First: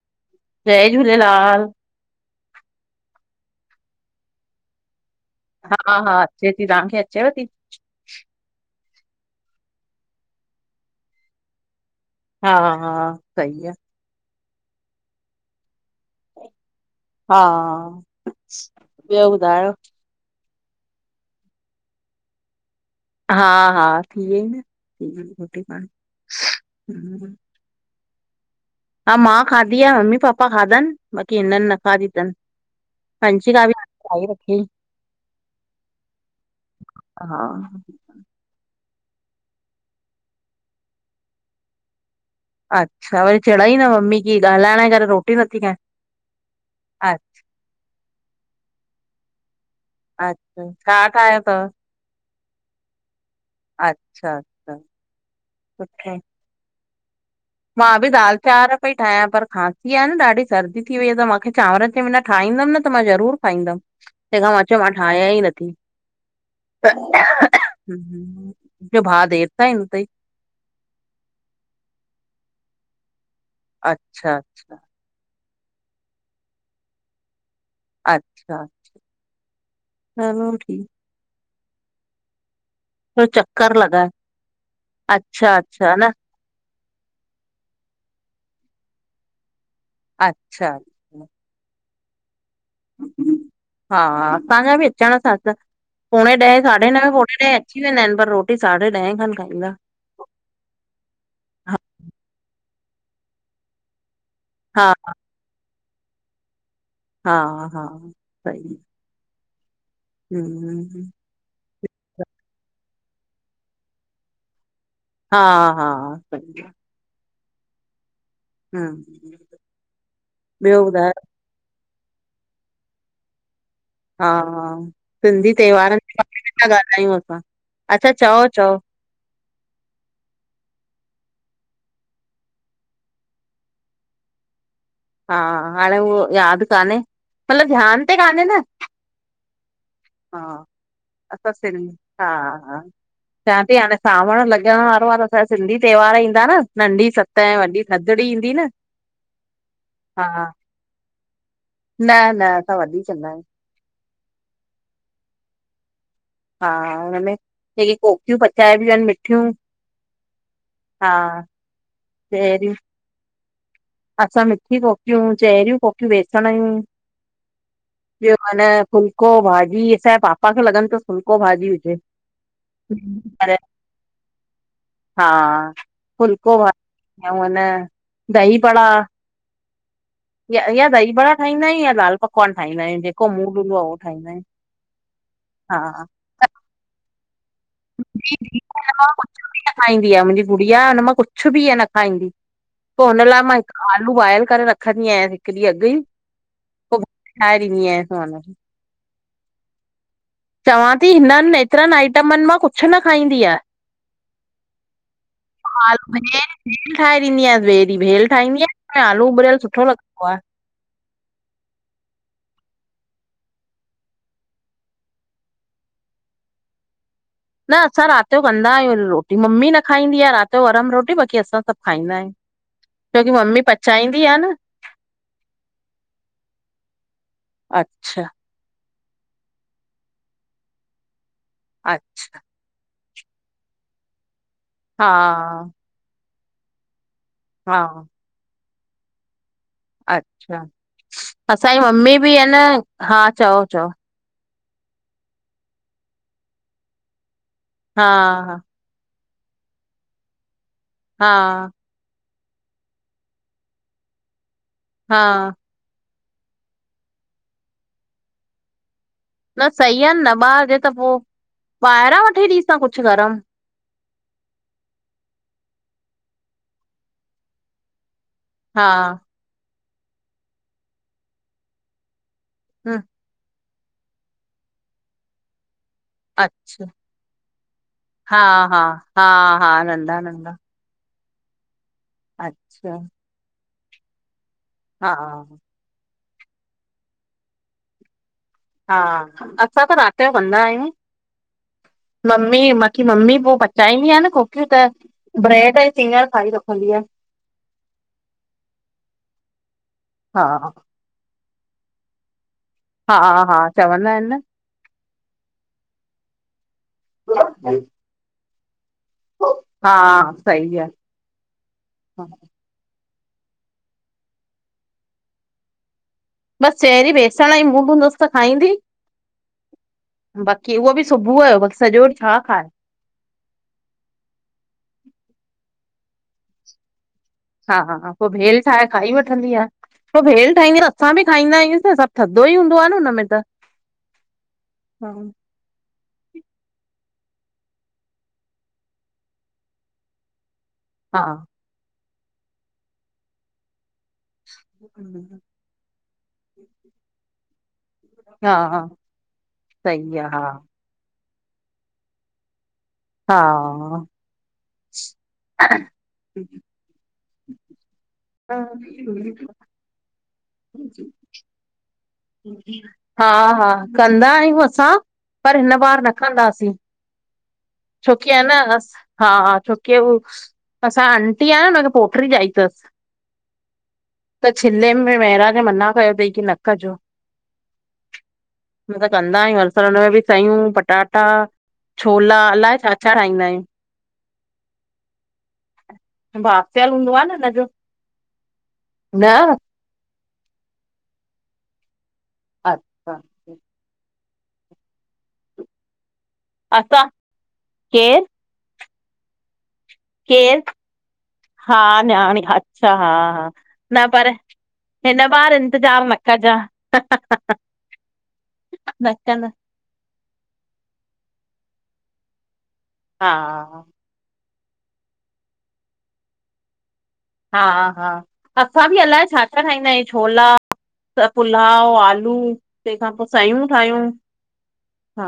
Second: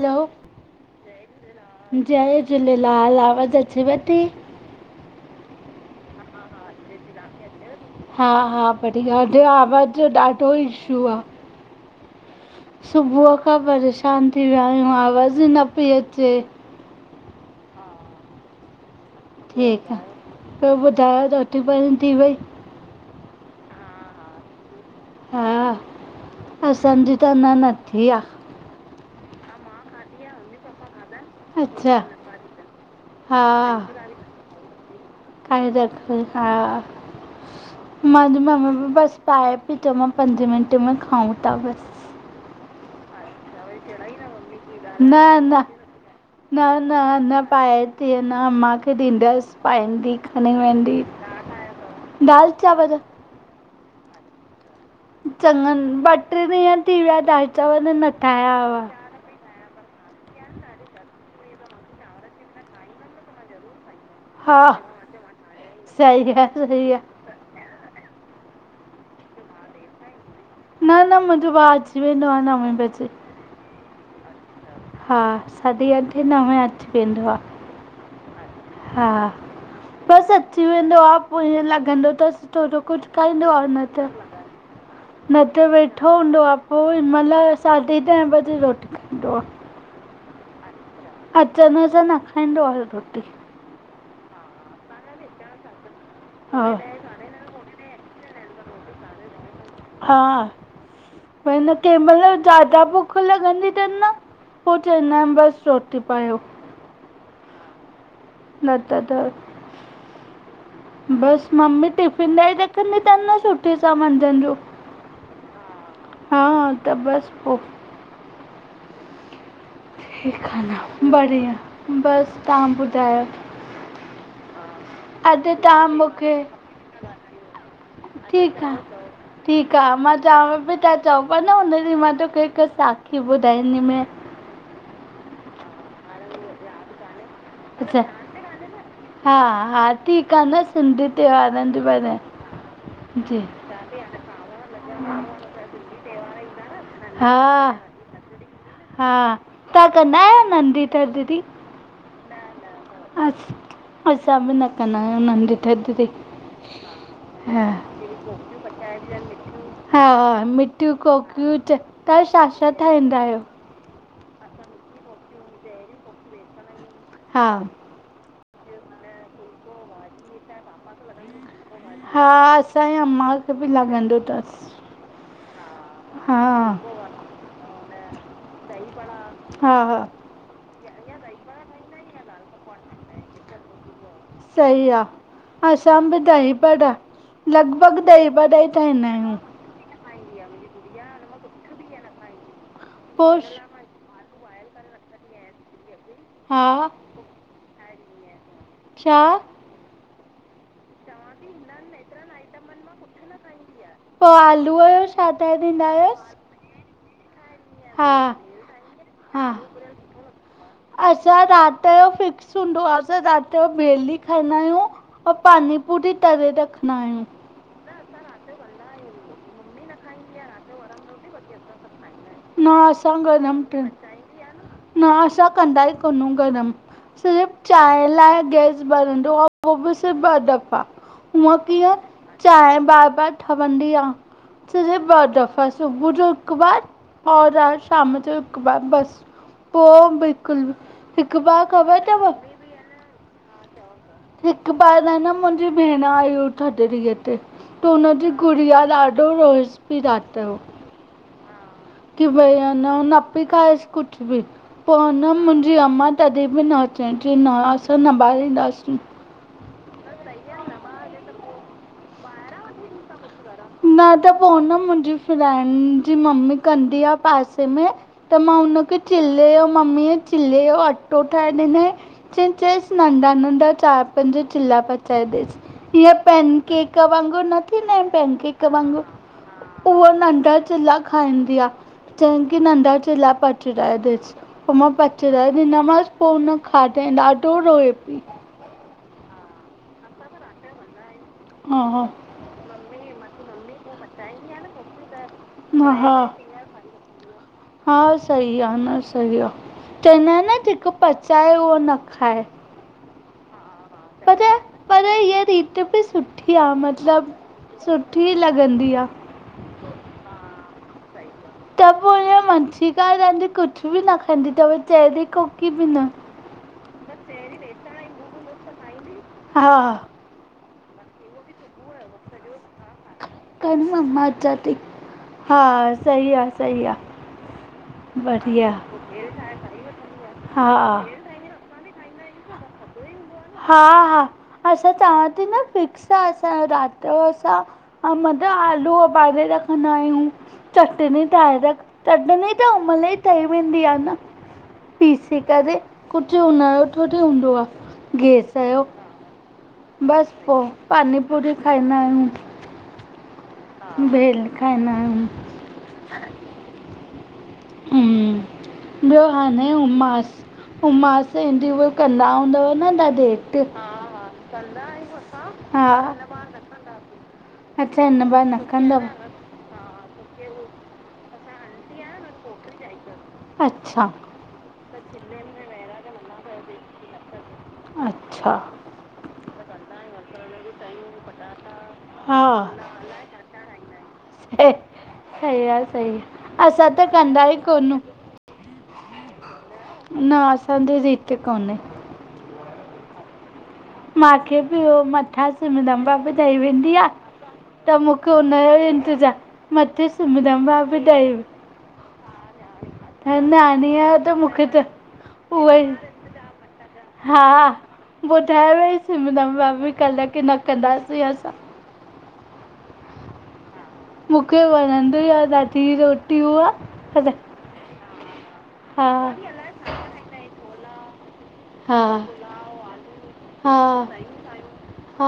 Hello [inaudible] जय झूलेलाल। जय झूलेलाल, आवाज़ अचेव ती? हा हा अचे ती, तव्हांखे अचेव थी? हा हा बढ़िया बियो? आवाज़ जो ॾाढो ईशू आ। हा हा सुबुह खां सही आ। परेशान थी विया आहियूं, आवाज़ु ई न पई अचे। हा ॿियो ॿुधायो? ठीकु आ, ॿियो ॿुधायो रोटी पाणी थी वई? हा हा, थीे वई न। थी वई रोटी हा, पाणी। असांजी त अञा न थी आ हा, मां खाधी आ, मम्मी पापा खाधनि, बाकी हिननि न अच्छा खाधी तनि। वंशिका बि ठाहे रखियंई खांईदस हा हा। मांहंजी मम्मी बि बसि पाए पई, चयमांस पंजे मिंट में खाऊं था बसि। अच्छा, वरी चढ़ाई न मम्मी की ॻाल्हाइण जे करे न रोटी न नथी खाए। न न अच्छा, न, पाए थी अञा, मांखे ॾींदसि पाए अच्छा छा ठाहियो तव? [unintelligible] दाल चांवर अच्छा, अच्छा चङनि, ॿ सुठो। ट्रे ॾींहं थी विया ठाहे मां बि दाल चांवर पई ठाहियां पर खां इअं आ न ॾाढी सर्दी थी वई आ, त मांखे चांवरनि कंहिं महिल ठाहींदमि न, त मां ज़रुर खाईंदमि। तंहिंखां हा मां चयो, मां ठाहियां ई नथी सही आहे सही आहे ॿियो भाउ देर ताईं ईंदों तई? न न, मुंहिंजो भाउ अची वेंदो आहे नवे बजे। अच्छा अच्छा हा, साढी अठे नवें अची वेंदो आ। अच्छा हा, बसि चलो अची ठीक वेंदो आ, पोइ ईअं लॻंदो तस थोड़ो कुछ थोरो खाईंदो आ चक्कर नत, लॻाए अच्छा नत अच्छा न वेठो हूंदो आ उहो हिन महिल साढे ॾहें बजे रोटी खाईंदो आ। अच्छा अचण सां न खाइंदो आ रोटी हा, तांखे बि अचण सां [unintelligible] पोणे ॾहें, हा साढे नवे पोणे ॾहें अची वेंदा आहिनि, पर रोटी साढे ॾहें खनि खाईंदा। हा, पर न हा कंहिं महिल ज्यादा भुख लॻंदी तनि न पो हा चईंदा इन, बसि रोटी पायो। हा हा नत त हम्म, हम्म बस, मम्मी टिफिन ॾेई रखंदी तन न, सुठे सां मझंद जो। हा हा हा सही आ त बस पोइ हम्म ठीकु आ न? बढ़िया, बसि तव्हां ॿुधायो? हा हा, सिंधी अॼु तव्हां त्योहारनि जे मूंखे बारे में था ॻाल्हायूं असां, अच्छा, चओ ठीकु चओ आहे ठीकु आ, मां चवां पई, तव्हां चओ पिया न हुन ॾींंहं, मां तोखे हिक साखी ॿुधाईंदी में हा, हाणे उहो यादि कान्हे, मतिलबु अच्छा ध्यान ते कान्हे न हा हा, ठीकु हा आ न, सिंधी त्यौहारिन जे बारे चां थी हाणे, सावण लॻण वारो आ, त सिंधी त्योहार ईंदा न नंढी हा सत ऐं वॾी थधड़ी ईंदी न हा, तव्हां कंदा आहियो हा नंढी थधडी? न न असां वॾी कंदा अं आहियूं असां बि न कंदा आयूं नंढी थधड़ी। हा, हुनमें जेकी कोकियूं पचाइबियूं आहिनि मिठियूं। हा, मिठियूं हा कोकियूं तव्हां, छा- छा चेरियूं ठाहींदा आहियो? असां, मिठी कोकियूं, चहरियूं कोकियूं बेसण यूं। हा ॿियो अन फुल्को भाॼी। असांजे पापा खे लगंदो तस फुल्को भाॼी हुजे। हा, असांजे अम्मा पर खे बि लॻंदो तसि। हा, फुल्को भा उऊं अं न दही वड़ा हा हा या दही बड़ा ठाहींदा आयूं, या दाल पकवान ठाहींदा आहियूं। जेको मूड हूंदो आ उहो। ठाहींदा आहियूं। सही आ। असां हा बि दही बड़ा लॻभॻि ॾही बडा ई ठाहींदा कुछ आहियूं। न खाईंदी आहे। मुंहिंजी गुड़िया, हुन मां कुछु बि हीअ न खाईंदी, पो हुन पोइ लाइ मां आलू बॉयल करे रखंदी आहियांसि, हिकु डिअ अॻु ई। में हा पो ठाए ॾींदी आहियांसि मां। छा? चवां थी, हिननि एतिरनि आइटमनि मां कुछु न खाईंदी आ। पो आलूअ जो छा ठाहे ॾींदा आलू आहियोस? भेल [unintelligible] ठाहे ॾींदीआयांस ॿे ॾीहुं भेल ठाहींदी आहियांसि उन्हमें आलू हा उॿरियलु सुठो लॻंदो आ। असां राति यो फिक्स हुंदो आ असां राति यो भेल ही खाईंदा आहियूं। अंउ पानी पूरी तरे रखदा आहियूं। न असां राति ॼो कंदा आहियूं रो रोटी मम्मी न खाईंदी आ राति ॼो गरम रोटी बाक़ी असां सब खाईंदा आहियूं। न असां क्योंकि मम्मी गरम पचाईंदी आ न। न असां कन्दा ई कोन्ह आहियूं गरमु, सिर्फ़ु चांहि अच्छा लाये गैस ॿरंदो आ उहो भी सिर्फ ॿ दफ़ा, हुंअं कींअं अच्छा चायं बारु- बारु ठवन्दी आ। सिर्फ हा ॿ दफ़ा, सुबुअ जो हिकु बारु और हा शाम ॼो हिकु ॿार बसि पो अच्छा बिल्कुलु ॿि हिकु बार असांजी ख़बर मम्मी तव बि आहे न हा चओ चओ हिकु बार आ न मुंहिंजी भेंण आई हुई थधड़ीअ ते, त हा हुनजी हा गुड़िया ॾा ढो रोएसि पी रात यो हा की भई अ न पी खाएसि कुछु बी पो न हा मुंहिंज जी अम्मां तॾिहिं ॿि न चईं कि न असां न ॿारींदासी। न सही आ, न ॿारजे त पो ॿाहिरां वठी ॾींस हां कुछु गरमु। न त पो, अ न मुंहिंजी फ्रेंड जी मम्मी कंदी आ पासे में त मां हा हुनखे चिल्ले यो मम्मीअ चिल्ले यो अटो ठाहे ॾिनईं। चयईं, चईस ह नन्ढा- नन्ढा चारि पंज चिल्ला पच् चाए डि्सु हीय पैन अच्छा केक वांगुरु न थींदा हिनि पैन् हा केक हा वांगुरु, हा हा पर हो नंढा नंढा नन्ढा चिल्ला खाईंदी आ, चंई कि अच्छा नन्ढा चिल्ला पचराए‌ ॾेस। पो मां हा पचराए ॾिना मासि, पो उन खाधई। ॾाढो रोए पी। हा असां त राति यो कंदा आहियूं, हा मम्मी मन् की मम्मी पो पचाईंदी आ न कोकियूं त ब्रेड ऐं हा हा सिॻर खाई रखंदी आ। हा सही आ न सही आ चेईंदा इन न जेको पचाए उहो न खाए हा हा चवंदा इनि न च पर हीअ रीति ॿि सुठी आ मतिलबु सुठी लॻंदी आ। हा सही आ। त पो हे वंशीका रहंदी कुझु बि न खाईंदी तव चहिरी कोकी बि न। बस चहिरी बेसंणं जी मूड हूंदुस त खाईंदी। हा हा बाक़ी उहो बि सुबुअ जो बाकी सजो डींहुं छा खाए। कर न मां अचां ती, हा सही आ सही आ। हा हा हा पो भेल ठाहे खाई वठंदी आ, पो भेल हा ठाहींदी न असां बि खाईंदा आहियूस न सभु थद्धोई हूंदो आ न उन्में त। हा हा असां चवां ती न फिक्स त असां राति जो असां अमद आलू ओबारे रखंदा आहियूं। चटनी हा ठाहे रख, चटनी त उमहल ई ठही वेंदी आ न। पीसे करे कुझु हुन यो थोड़ी हुंदो आ गैस हा यो। सही आ बस पो पानी पुरी खाईंदा आहियूं। हा भेल खाईंदा आहियूं। [inaudible] हम्म ॿियो हा हाने उमास उमास इंटरव्यू कंदा हूंदव न दादी हा एक्ट हा कंदा आहियूं असां पर हिन बार न कंदासीं, हा हिन छोकी अ बार कंदासीं अच्छा हिन बार न अस कंदव हा हा छो के हू असां आंटी आय न हुनखे पोट्री ॼाई तसि। अच्छा त छिल्ले में महिराज मना कयो तई की न कजो अच्छा असां कंदा आहियूं हर साल हुन में बि सयूं पटाटा छोला हा अलाये छा छा ठाहींदा आहियूं। ऐ सही आ सही आ असां बाफ़ियल त हूंदो आहे न कंदा ई हिनजो कोनू न न असांजी रीत कोने अच्छा मांखे बि ओ मथां सिम दंबा बि ॾई वेंदी असां आ त केरु मूंखे नयो इंतजा मथे केरु सिमरन भाभी ॾेई हा नयाणी अच्छा हा हा नानी न आहे पर त मूंखे त हिन बार उहा ई इंतज़ाम न कजा--ह-ह-ह ॿुधायो वई सिमरन भाभी कल कि न कंदासीं असां। हा हा मूंखे वणंदो ई आ ॾाढी रोटी उहा हा हा असां बि हा अलाए छा छा ठाहींदा आहियूं छोला त पुलाव हा आलू तेखा पो सयूं ठाहियूं हा हा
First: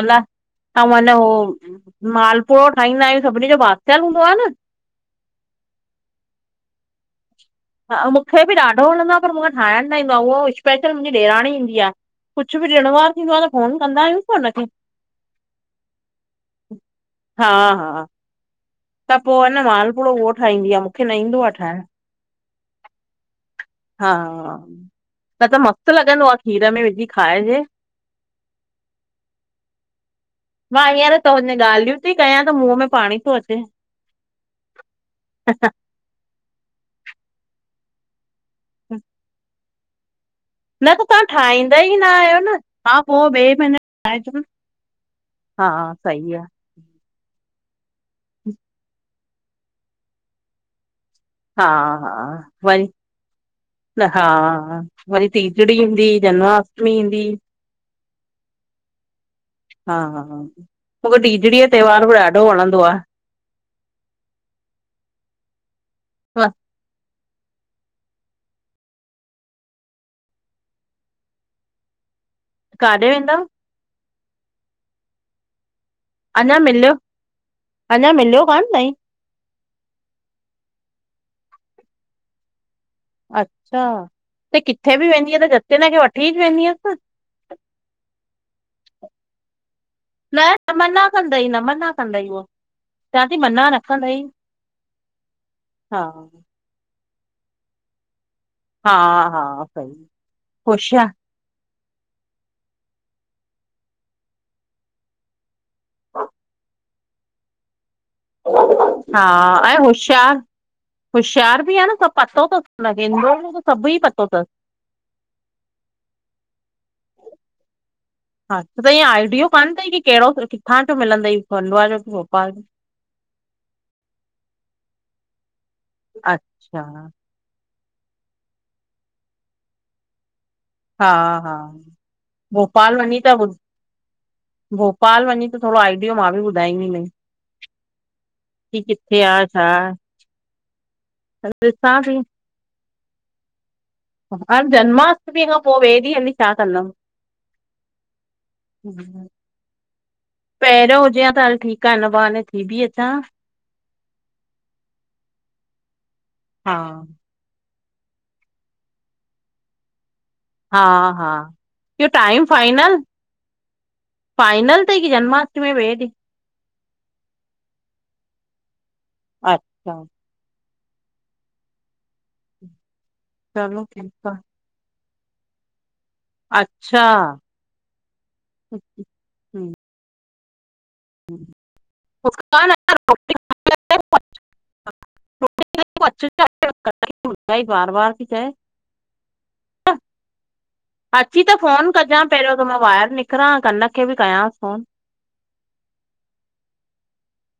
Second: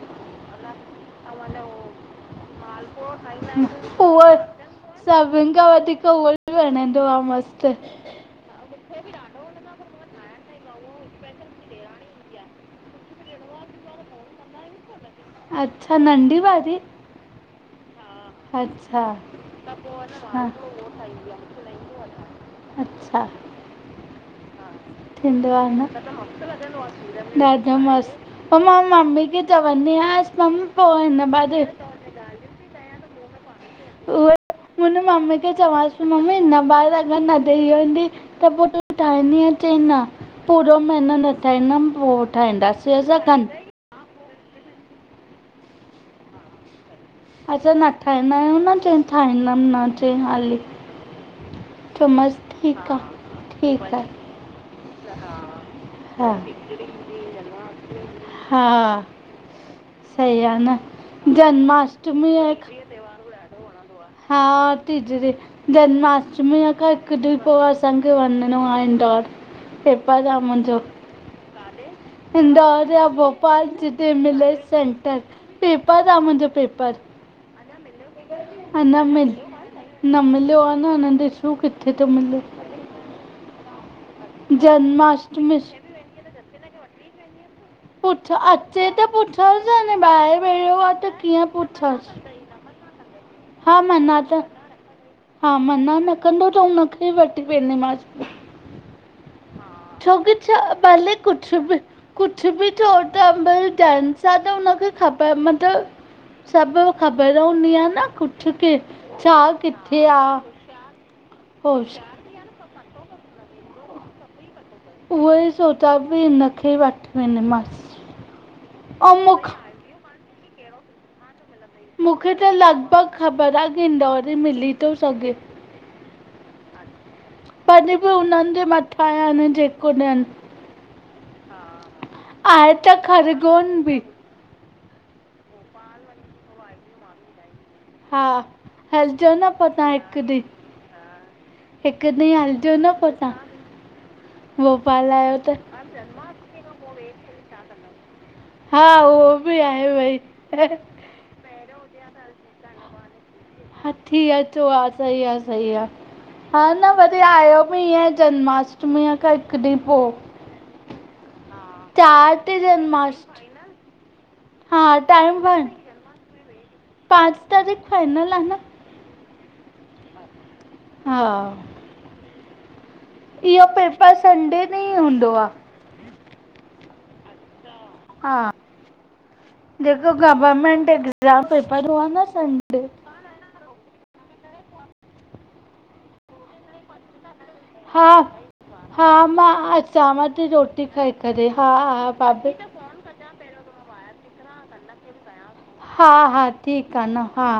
अलाए अऊं ह न हो मालपुडो ठाहींदा आहियूं सभिनी जो बासियल हूंदो आ न सभिन खां वधीक उहो बि वणंदो आ मस्त - - हा, मुखे बि ॾाढो वणंदो आ पर मुंखे ठाहिण न ईंदो आ, उहा स्पेशल मुंजी ॾेराणी ईंदी आ कुछ बि ॾिणवार थींदो आ, त फोन कंदा आहियूं न हुनखे अच्छा नंढी वारी? हा - हा अच्छा, त पोइ अन त पो ह मालपुड़ो न मांजो उहो हा ठाहींदी आहे हुवो मूंखे न ठाहिंदी आ ईंदो आहे मुखे न ठाहिण हींदो आ ठायण अच्छा हा न थींदो त आ न-न मस्तु त लॻंदो आहे मस्त खीर लगंदो में आ विझी खीर मे खाइजे ढाॾो मस्त पो मां मम्मी खें चवंदी आहिस मां हींअर त हुन ॻाल्हियूं थी कयां त मुंहं में पाणी थो अचे। उहे हुन मम्मी खे चवांसि मम्मी न बाहर अगर न ॾेई वञे। त पो तू ठाईंदी ए कि न? पूरो त महनो तव्हां न ठाहींदा ठाइंदम ई न पो आहियो न। ठहंदासीं हा पो असां कन ॿिए महीने हा सही आहे [unintelligible] असां न ठाहींदा आहियूं न च ठाहींदम न चय हाली। हा - हा चयोमांसि वरी ठीकु आहे ठीकु न आहे हा-हा वरी तीजड़ी ईंदी हा जन्माष्टमी ईंदी हा हा हा सही आ न, मूंखे टीजड़ीअ जो त्योहार बि जन्माष्टमी ॾाढो आहे वणंदो आ। हा तीजरी जनमाष्टमी खां हिक ॾि पो असांंखे वञणो आ इंदौर पेपर आ मुंजो इंदौर यां काॾे वेंदव? भोपाल जिते मिलें सेंटर, पेपर आ मुंजो अञा मिलियो, पेपर अञा मिलियो कान ताईं? अञा मिल न मिलियो आ न हुन ॾिसूं किथे थो मिले। अच्छा त किथे बि वेंदी आहे त जन्माष्टमी जतिन खे वठी वेंदी अस न? पुठयां अचे त पुठ न त मना कंदई न मना पुछांसि कंदई उहो, चवां थी मना हा न कंदई। त हा मना न कंदो त हुनखे भी वठी वेंदी मास। हा छोकी छा होशियार, भले कुछ बि कुछ बि थयों ट्रबल कैंसा त हुनन खे खपे मत सब ख़बर हूंदी आहे न कुछ के हा छा ऐं किथ होशियार होशियार बि आहे न सभ पतो थस हुनखे, हुनखे त सभ ई पतो थस। उहे ई सोचा थी हिनखे ई वठी वेंदी मांस। हा त इअं आइडियो काने थई की कहिड़ो किथां जो मिलंदई। खंडवा जो की मुखे भोपाल त जो? लॻभॻ ख़बर आ, की इंदौर में मिली थो सघे। अच्छा तडी बि उन्हन जे मथां आहे जेको ॾियन। हा-हा आहे भोपाल वञी त ॿ खरगोन बि भोपाल वञी त थोरो आइडियो मां बि ॿुधाईंदी मै। हा हलजो न पो तव्हां आहे। हिकु ॾींह। ॾिसां हिकु थी ॾींह हलजो न पो तव्हां हा भोपाल आहियो जनमष्टमी त खां पो ॿे डिह हली छा कंदम? हा उहो बि आहे भई पहिरो हुजे हा त हल ठीक ठीक आ हिन बहाने थी बि अचां हां। थी अचो हा सही आ, सही आ, हा न भले आटो अ में ईअं जन्माष्टमी खां हिक ॾींह पो। हा हा ॿियो टाइम ते फाइनल? जन्माष्टमी फाइनल हा तई की टाइम जन्माष्टमी फाइन में वेंदी पांच तारीख फाइनल आ न। अच्छा। हा। इहो चलो पेपर ठीकु आ। संडे ॾींंहु हूंदो आ। अच्छा। हा जेको गवर्मेंट एग्ज़ाम पेपर हुआ न मुस्कान संडे [unintelligible] [unintelligible] [inaudible] [unintelligible] बार हा बार थी चए हा मां अचांव ती रोटी खाई करे। हा, हा भाभी न निकरां कनक खे बि कयांसि फोन। हा, हा ठीकु आ न हा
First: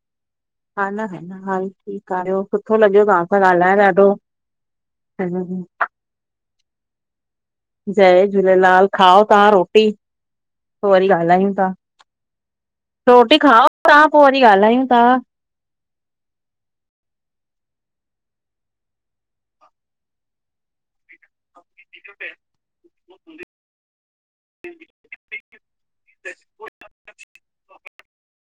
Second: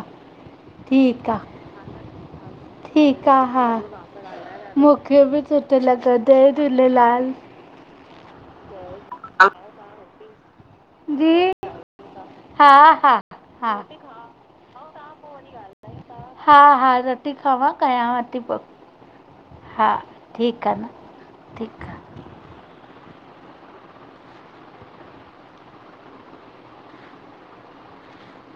हा न ठीकु आहे हल ठीकु आ, सुठो लॻो तव्हां ठीकु सां आहे हा ॻाल्हाइणु ॾाढो। मूंखे बि हम्म, सुठो लॻो, जय झूलेलाल। जय झूलेलाल, खाओ तव्हां रोटी पो वरी जी ॻाल्हायूं ता। हा हा रोटी खाओ हा तव्हां, पो वरी ॻाल्हायूं ता। हा हा रोटी खावां, कयांव ती पो। हा ठीकु आ न ठीकु आ। [unintelligible] [inaudible]